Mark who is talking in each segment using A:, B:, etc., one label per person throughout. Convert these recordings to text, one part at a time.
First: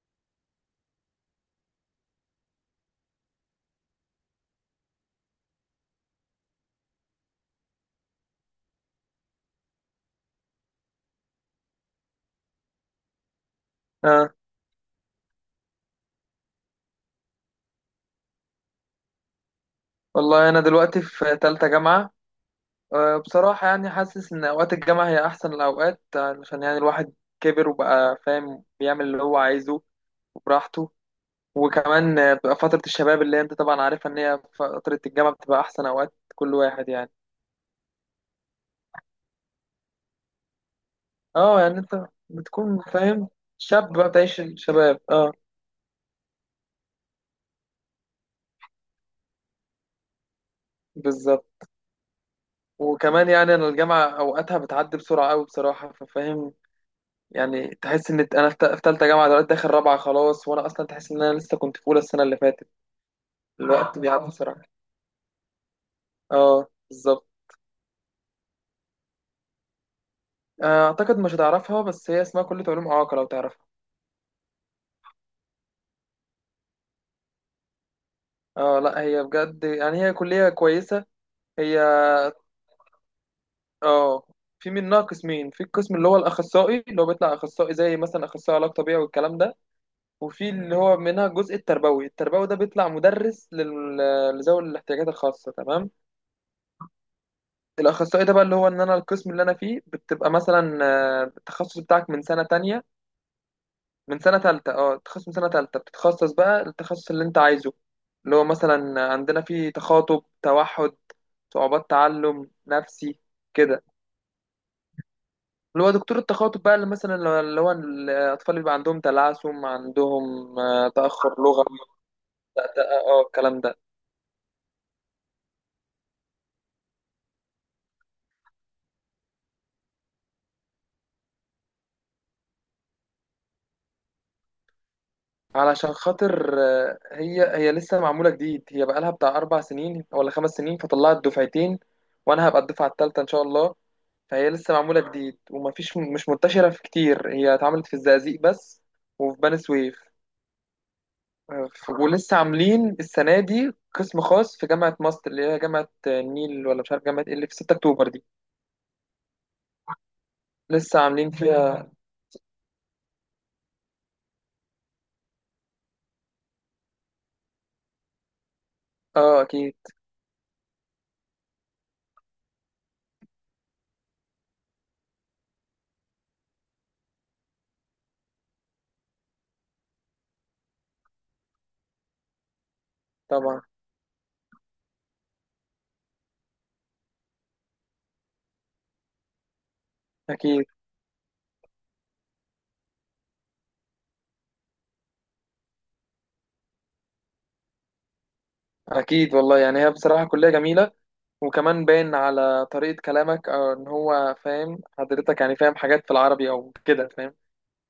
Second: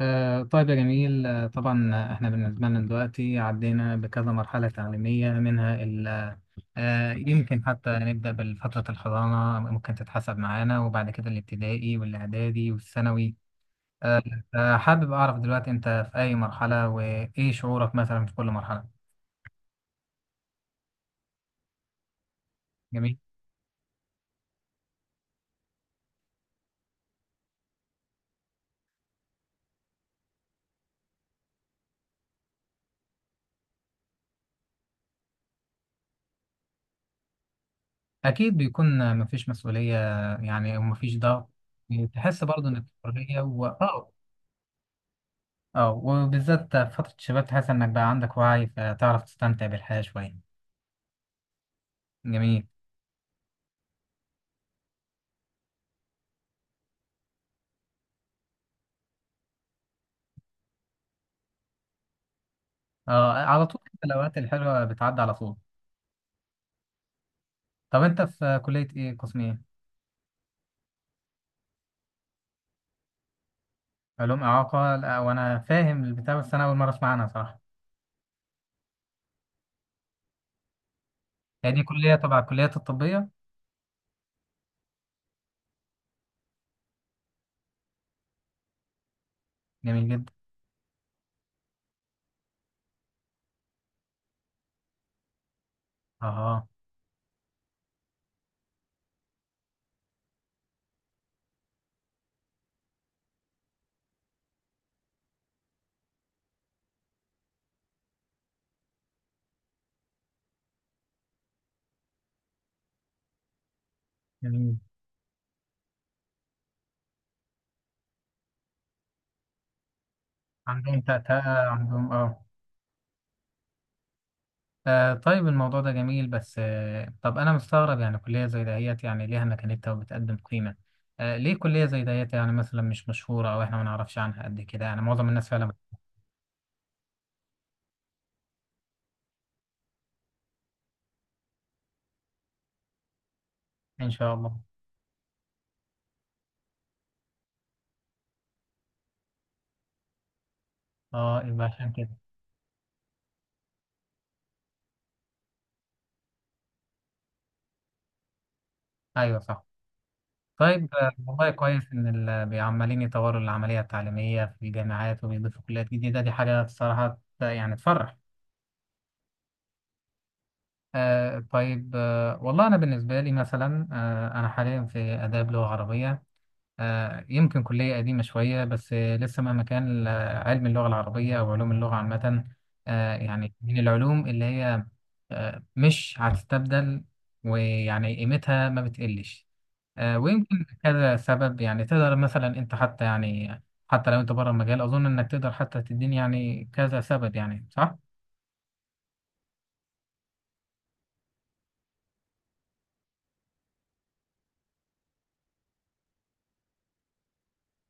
A: طيب يا جميل، طبعا. احنا بالنسبة لنا دلوقتي عدينا بكذا مرحلة تعليمية، منها يمكن حتى نبدأ بالفترة الحضانة، ممكن تتحسب معانا، وبعد كده الابتدائي والإعدادي والثانوي. آه،
B: آه
A: حابب أعرف دلوقتي أنت في أي مرحلة وإيه شعورك مثلا في كل مرحلة.
B: والله أنا دلوقتي في تالتة جامعة.
A: جميل.
B: بصراحة يعني حاسس إن أوقات الجامعة هي أحسن الأوقات، علشان يعني الواحد كبر وبقى فاهم بيعمل اللي هو عايزه وبراحته. وكمان بتبقى فترة الشباب اللي أنت طبعا عارفها، إن هي فترة الجامعة بتبقى أحسن أوقات كل واحد يعني.
A: أكيد بيكون مفيش مسؤولية، يعني ومفيش ضغط.
B: أه يعني أنت
A: تحس برضه
B: بتكون
A: إنك في
B: فاهم،
A: حرية و...
B: شاب بقى
A: آه
B: بتعيش الشباب، أه
A: وبالذات في فترة الشباب تحس إنك بقى عندك وعي، فتعرف تستمتع بالحياة شوية.
B: بالظبط.
A: جميل.
B: وكمان يعني أنا الجامعة أوقاتها بتعدي بسرعة أوي بصراحة، ففاهم يعني، تحس ان انا في تالتة جامعة دلوقتي داخل رابعة خلاص، وانا اصلا تحس ان انا لسه كنت في اولى السنة اللي فاتت.
A: اه، على طول كده
B: الوقت بيعدي
A: الاوقات
B: بسرعة،
A: الحلوه بتعدي على طول.
B: اه بالظبط.
A: طب انت في كليه ايه؟ قسم ايه؟
B: اعتقد مش هتعرفها، بس هي اسمها كلية علوم اعاقة لو تعرفها.
A: علوم اعاقه؟ لا، وانا فاهم البتاع بس انا اول مره اسمع عنها صراحه.
B: اه لا هي بجد يعني هي كلية كويسة.
A: هي
B: هي
A: دي كليه تبع الكليات الطبيه؟
B: اه في منها قسمين، في القسم اللي هو الاخصائي اللي هو بيطلع اخصائي، زي مثلا اخصائي علاج طبيعي والكلام ده.
A: جميل جدا.
B: وفي اللي هو منها الجزء التربوي، التربوي ده بيطلع مدرس لذوي الاحتياجات الخاصة، تمام.
A: اه.
B: الاخصائي ده بقى اللي هو ان انا القسم اللي انا فيه بتبقى مثلا التخصص بتاعك من سنه تانية، من سنه تالتة، اه التخصص من سنه تالتة بتتخصص بقى التخصص اللي انت عايزه، اللي هو مثلا عندنا فيه تخاطب، توحد، صعوبات تعلم، نفسي، كده.
A: جميل.
B: اللي هو دكتور التخاطب بقى اللي مثلا اللي هو الاطفال اللي بيبقى عندهم تلعثم، عندهم
A: عندهم
B: تاخر
A: تأتأة،
B: لغوي،
A: عندهم اه.
B: اه الكلام ده.
A: طيب الموضوع ده جميل، بس طب انا مستغرب، يعني كليه زي دهيت يعني ليها مكانتها وبتقدم قيمه. ليه كليه زي دهيت يعني مثلا مش مشهوره، او احنا ما نعرفش عنها قد كده؟ يعني معظم الناس فعلا
B: علشان خاطر هي لسه معمولة جديد، هي بقالها بتاع 4 سنين ولا 5 سنين، فطلعت دفعتين وأنا هبقى الدفعة التالتة إن شاء الله.
A: ان شاء
B: فهي
A: الله.
B: لسه معمولة جديد ومفيش، مش منتشرة في كتير، هي اتعملت في الزقازيق بس، وفي بني سويف.
A: اه، يبقى عشان كده.
B: ولسه عاملين السنة دي قسم خاص في جامعة ماست اللي هي جامعة، النيل ولا مش عارف جامعة ايه اللي في 6 أكتوبر دي.
A: ايوه صح. طيب،
B: لسه عاملين
A: والله
B: فيها،
A: كويس إن بيعملين يطوروا العملية التعليمية في الجامعات وبيضيفوا كليات جديدة، دي حاجة الصراحة يعني تفرح.
B: اه أكيد،
A: آه، طيب. آه، والله أنا بالنسبة لي مثلا، آه، أنا حاليا في آداب لغة عربية. آه، يمكن كلية قديمة شوية، بس آه، لسه مهما كان علم اللغة العربية أو علوم اللغة عامة، آه، يعني
B: طبعا
A: من العلوم اللي هي آه، مش هتستبدل ويعني قيمتها ما بتقلش.
B: أكيد.
A: ويمكن كذا سبب، يعني تقدر مثلا انت حتى يعني حتى لو انت بره المجال اظن انك تقدر حتى تديني يعني كذا سبب، يعني صح؟
B: أكيد والله يعني هي بصراحة كلية جميلة. وكمان باين على طريقة كلامك أو إن هو فاهم حضرتك، يعني فاهم حاجات في العربي أو كده، فاهم،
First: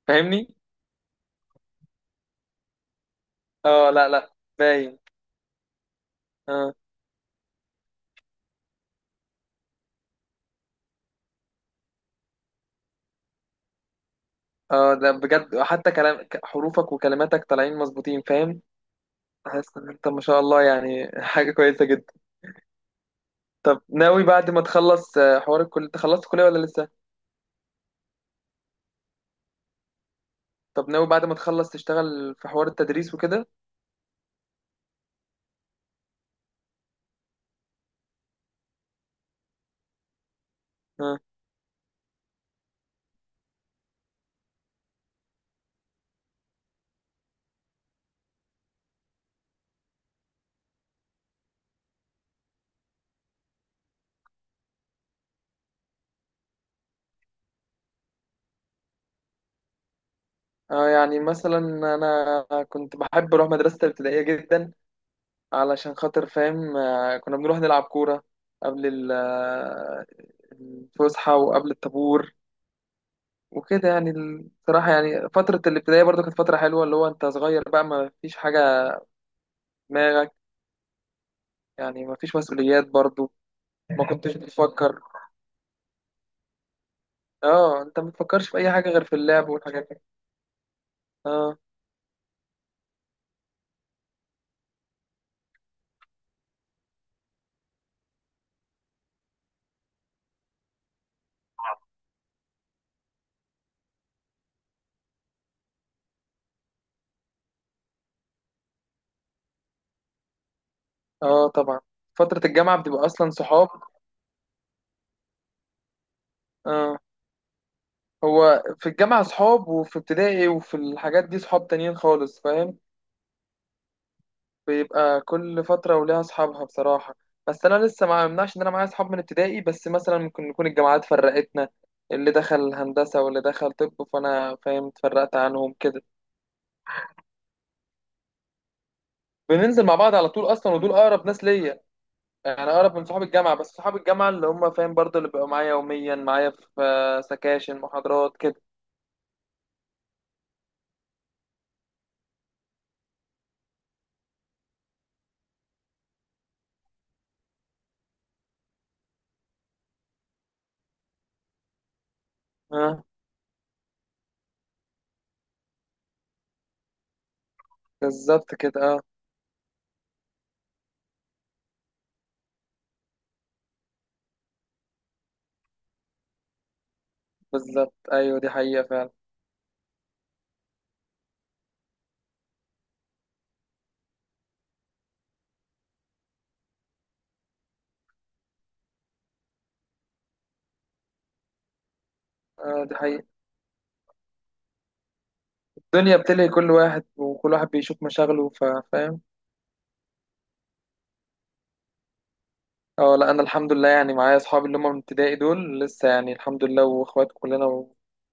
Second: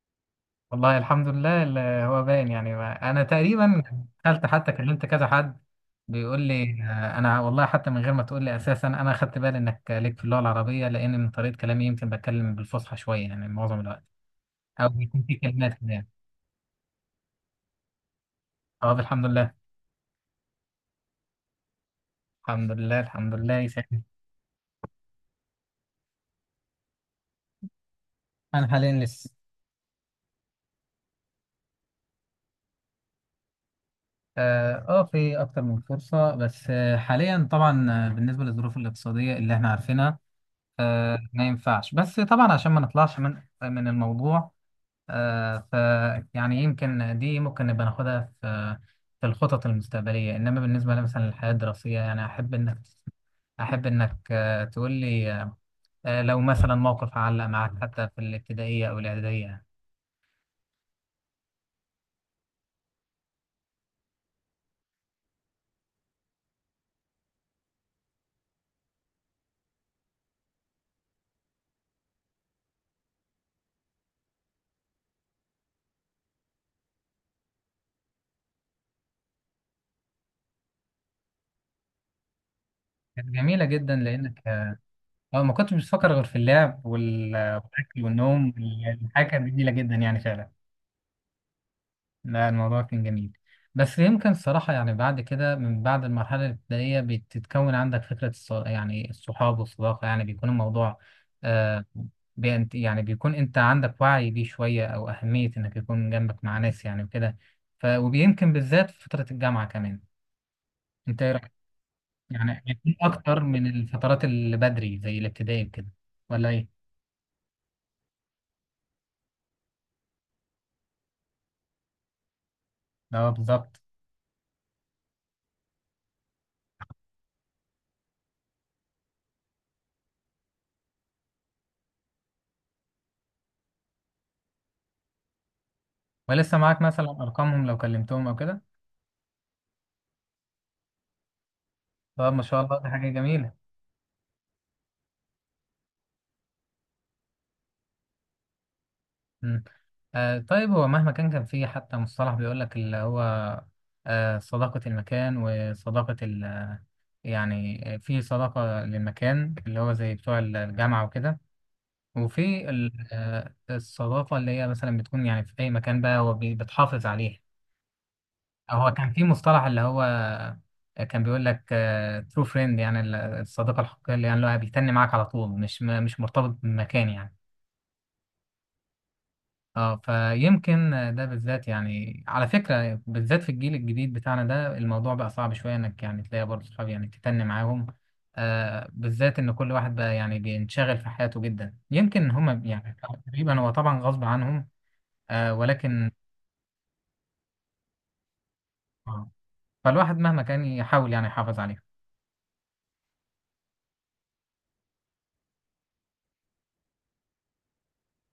B: فاهمني؟
A: والله الحمد لله، اللي هو باين يعني انا تقريبا
B: اه لا لا،
A: دخلت حتى
B: باين.
A: كلمت كذا حد بيقول لي
B: اه
A: انا والله حتى من غير ما تقول لي اساسا انا خدت بالي انك ليك في اللغه العربيه، لان من طريقه كلامي يمكن بتكلم بالفصحى شويه يعني معظم الوقت، او
B: اه ده
A: بيكون في
B: بجد،
A: كلمات
B: حتى
A: كده يعني.
B: حروفك وكلماتك طالعين مظبوطين، فاهم؟
A: اه، الحمد لله.
B: حاسس إن أنت ما شاء الله يعني حاجة كويسة جدا.
A: الحمد لله، الحمد لله
B: طب
A: يسعدك.
B: ناوي بعد ما تخلص حوار الكلية، أنت خلصت الكلية ولا لسه؟
A: انا حاليا لسه.
B: طب ناوي بعد ما تخلص تشتغل في حوار التدريس وكده؟
A: اه، في اكتر من فرصه، بس حاليا طبعا بالنسبه للظروف الاقتصاديه اللي احنا عارفينها،
B: اه.
A: ما ينفعش. بس طبعا عشان ما نطلعش من الموضوع، آه، ف يعني يمكن دي ممكن نبقى ناخدها في في الخطط المستقبليه. انما بالنسبه مثلا للحياه الدراسيه، يعني احب انك تقول لي، لو مثلا موقف علق معك حتى في الابتدائيه او الاعداديه.
B: يعني مثلا أنا كنت بحب أروح مدرسة الابتدائية جدا، علشان خاطر فاهم كنا بنروح نلعب كورة قبل الفسحة وقبل الطابور وكده. يعني بصراحة يعني فترة الابتدائية برضو كانت فترة حلوة، اللي هو أنت صغير بقى ما فيش حاجة في دماغك، يعني ما فيش مسؤوليات
A: كانت
B: برضو،
A: جميله جدا
B: ما كنتش
A: لانك، اه،
B: بتفكر.
A: ما كنتش بفكر غير في اللعب وال-
B: اه أنت
A: والاكل
B: ما بتفكرش
A: والنوم.
B: في أي حاجة غير في
A: الحاجه كانت
B: اللعب
A: جميله
B: والحاجات
A: جدا
B: دي.
A: يعني فعلا.
B: اه.
A: لا، الموضوع كان جميل. بس يمكن الصراحه يعني بعد كده من بعد المرحله الابتدائيه بتتكون عندك فكره يعني الصحاب والصداقه، يعني بيكون الموضوع آه، يعني بيكون انت عندك وعي بيه شويه، او اهميه انك يكون جنبك مع ناس يعني وكده. ف ويمكن بالذات في فتره الجامعه كمان، انت ايه
B: اه
A: رايك؟
B: طبعا فترة
A: يعني
B: الجامعة
A: بيكون
B: بتبقى أصلا
A: اكتر من
B: صحاب.
A: الفترات اللي بدري زي الابتدائي كده، ولا ايه؟
B: اه هو في الجامعة صحاب، وفي ابتدائي وفي الحاجات دي صحاب تانيين خالص، فاهم.
A: اه، بالظبط.
B: بيبقى كل فترة وليها أصحابها بصراحة. بس أنا لسه ما يمنعش إن أنا معايا أصحاب من ابتدائي، بس مثلا ممكن نكون الجامعات فرقتنا، اللي دخل هندسة واللي دخل طب، فأنا فاهم اتفرقت عنهم كده.
A: ولسه معاك مثلا ارقامهم لو كلمتهم او كده؟
B: بننزل مع بعض على طول أصلا، ودول أقرب ناس ليا.
A: طب ما شاء
B: يعني
A: الله، دي
B: أقرب من
A: حاجه
B: صحاب
A: جميله.
B: الجامعة، بس صحاب الجامعة اللي هم فاهم برضه اللي بيبقوا معايا يوميا، معايا في سكاشن محاضرات كده.
A: مم. آه، طيب هو مهما كان كان في حتى مصطلح بيقول لك اللي هو آه، صداقه المكان وصداقه ال يعني، في صداقه للمكان اللي هو زي بتوع الجامعه وكده، وفي
B: أه
A: الصداقه اللي هي مثلا بتكون يعني في اي مكان بقى وبتحافظ عليها.
B: بالظبط
A: هو
B: كده، أه
A: كان في مصطلح اللي هو كان بيقول لك ترو فريند، يعني الصديقة الحقيقية اللي يعني اللي هو بيتني معاك على طول، مش مش مرتبط بمكان يعني.
B: بالظبط أيوه، دي حقيقة فعلا.
A: اه، فيمكن ده بالذات يعني على فكرة بالذات في الجيل الجديد بتاعنا ده الموضوع بقى صعب شوية انك يعني تلاقي برضه صحاب يعني تتني معاهم. آه، بالذات ان كل واحد بقى يعني بينشغل في حياته جدا، يمكن هما
B: أه دي
A: يعني
B: حقيقة،
A: تقريبا هو طبعا غصب عنهم. آه، ولكن
B: الدنيا بتلهي كل واحد وكل واحد بيشوف مشاغله، فاهم.
A: آه، فالواحد مهما كان يحاول يعني يحافظ عليه.
B: اه لا انا الحمد لله يعني معايا اصحابي اللي هم من ابتدائي دول لسه، يعني الحمد لله واخوات كلنا،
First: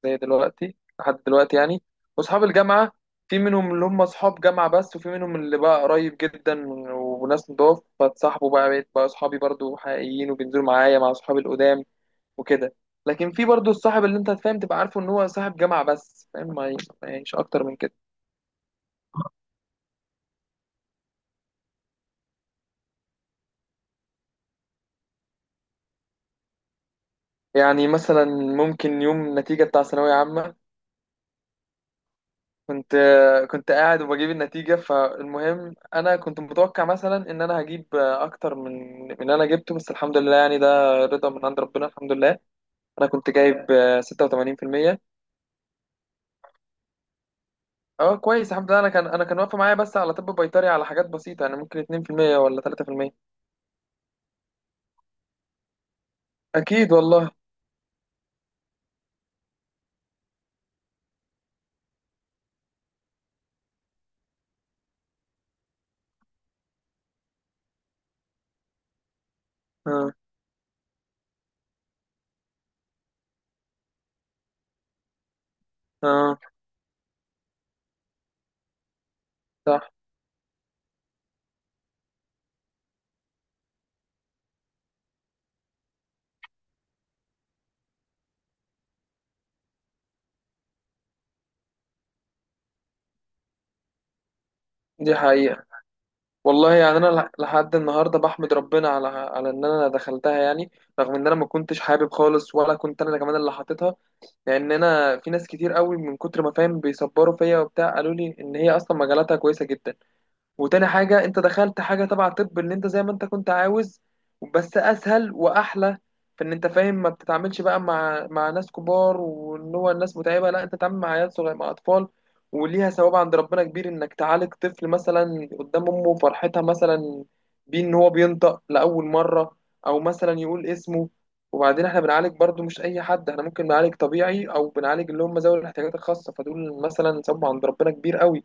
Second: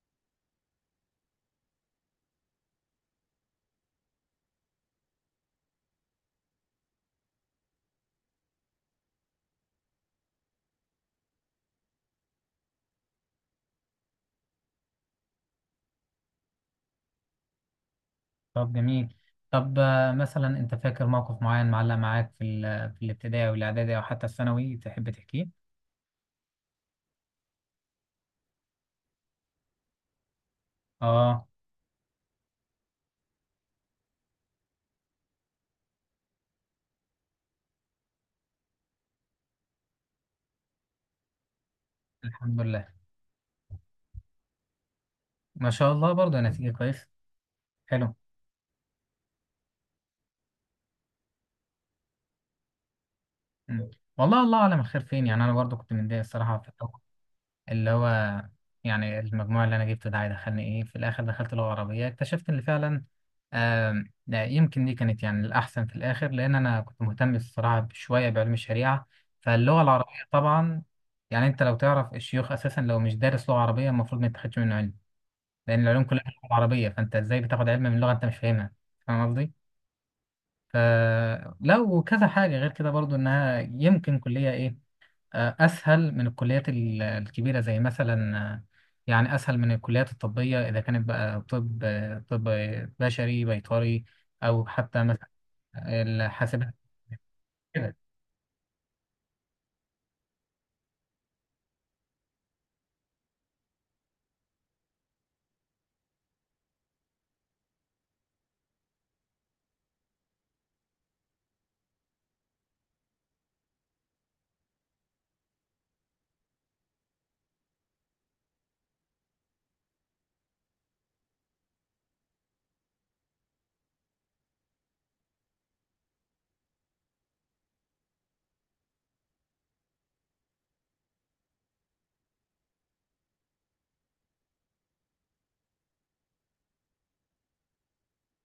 B: زي دلوقتي لحد دلوقتي يعني. واصحاب الجامعه في منهم اللي هم اصحاب جامعه بس، وفي منهم اللي بقى قريب جدا. وناس نضاف فاتصاحبوا بقى، بقيت بقى اصحابي برضو حقيقيين، وبينزلوا معايا مع اصحابي القدام وكده. لكن في برضو الصاحب اللي انت فاهم تبقى عارفه ان هو صاحب جامعه بس، فاهم، مش اكتر من كده.
A: طب جميل. طب مثلا انت فاكر موقف معين معلق معاك في في الابتدائي والاعدادي او حتى الثانوي تحب تحكيه؟
B: يعني مثلا ممكن يوم النتيجه بتاع ثانويه عامه،
A: اه،
B: كنت كنت قاعد وبجيب النتيجة، فالمهم أنا كنت متوقع مثلا إن أنا هجيب أكتر من اللي أنا جبته، بس الحمد لله يعني ده رضا من عند ربنا الحمد لله.
A: الحمد لله.
B: أنا كنت جايب 86%.
A: ما شاء الله، برضه نتيجة كويس. حلو.
B: أه كويس الحمد لله، أنا كان أنا كان واقفة معايا بس على طب بيطري على حاجات بسيطة، يعني ممكن 2% ولا 3%.
A: مم. والله الله اعلم الخير فين. يعني انا برضه كنت متضايق الصراحة في
B: أكيد
A: الأول،
B: والله.
A: اللي هو يعني المجموع اللي انا جبته ده هيدخلني ايه في الاخر. دخلت لغة عربية، اكتشفت ان فعلا يمكن دي كانت يعني الأحسن في الآخر، لأن أنا كنت مهتم الصراحة شوية بعلم الشريعة، فاللغة
B: أه
A: العربية طبعا يعني أنت لو تعرف الشيوخ أساسا لو مش دارس لغة عربية المفروض ما تاخدش منه علم، لأن العلوم كلها في
B: أه
A: اللغة العربية، فأنت إزاي بتاخد علم من لغة أنت مش فاهمها؟ فاهم قصدي؟
B: صح.
A: فلو كذا حاجة غير كده برضو إنها يمكن كلية إيه، أسهل من الكليات الكبيرة زي مثلا يعني أسهل من الكليات الطبية إذا كانت بقى طب طب بشري، بيطري، أو حتى
B: دي
A: مثلا
B: حقيقة
A: الحاسبات
B: والله، يعني أنا لحد
A: كده.
B: النهاردة بحمد ربنا على على إن أنا دخلتها يعني. رغم إن أنا ما كنتش حابب خالص، ولا كنت أنا كمان اللي حاططها. لان انا في ناس كتير قوي من كتر ما فاهم بيصبروا فيا وبتاع، قالوا لي ان هي اصلا مجالاتها كويسه جدا. وتاني حاجة انت دخلت حاجة تبع طب، ان انت زي ما انت كنت عاوز، بس اسهل واحلى، في ان انت فاهم ما بتتعاملش بقى مع ناس كبار وان هو الناس متعبة، لا انت تتعامل مع عيال صغيرة مع اطفال. وليها ثواب عند ربنا كبير، انك تعالج طفل مثلا قدام امه فرحتها مثلا بيه، ان هو بينطق لاول مرة او مثلا يقول اسمه. وبعدين احنا بنعالج برضو مش اي حد، احنا ممكن نعالج طبيعي او بنعالج اللي هم ذوي الاحتياجات الخاصة، فدول مثلا ثواب عند ربنا كبير قوي.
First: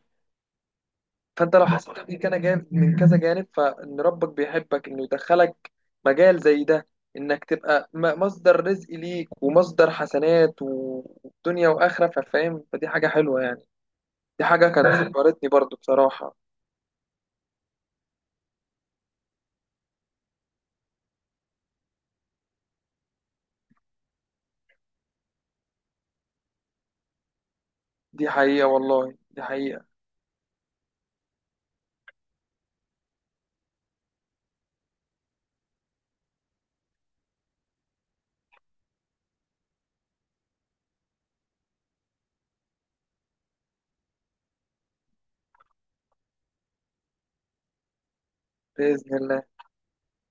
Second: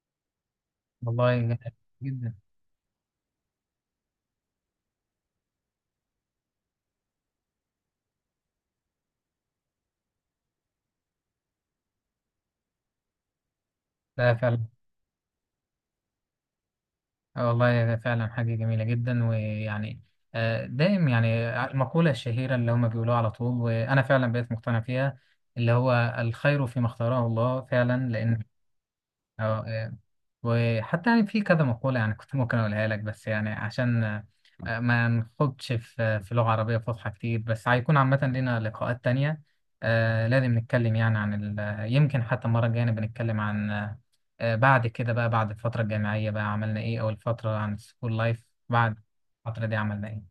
A: والله
B: فانت
A: جميل
B: لو حسيت من
A: جدا.
B: كذا جانب من كذا جانب، فان ربك بيحبك انه يدخلك مجال زي ده، انك تبقى مصدر رزق ليك ومصدر حسنات ودنيا واخره، ففاهم فدي حاجه حلوه يعني.
A: لا
B: دي
A: فعلا،
B: حاجه كانت فاهم، فكرتني برضو بصراحه.
A: والله فعلا حاجة جميلة جدا. ويعني دايم يعني المقولة الشهيرة اللي هم بيقولوها على طول، وأنا فعلا بقيت مقتنع فيها، اللي هو الخير فيما اختاره الله فعلا،
B: دي
A: لأن
B: حقيقه والله دي
A: اه،
B: حقيقه.
A: آه. وحتى يعني في كذا مقولة يعني كنت ممكن أقولها لك، بس يعني عشان ما نخوضش في في لغة عربية فصحى كتير، بس هيكون عامة لنا لقاءات تانية. لازم نتكلم يعني عن يمكن حتى المرة الجاية بنتكلم عن بعد كده بقى بعد الفترة الجامعية بقى عملنا إيه، أو الفترة عن السكول لايف بعد
B: باذن الله.
A: الفترة دي عملنا إيه.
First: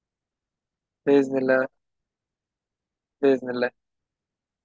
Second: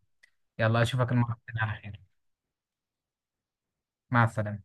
A: يلا أشوفك المرة
B: باذن
A: الجاية
B: الله.
A: على خير.
B: باذن الله.
A: مع السلامة.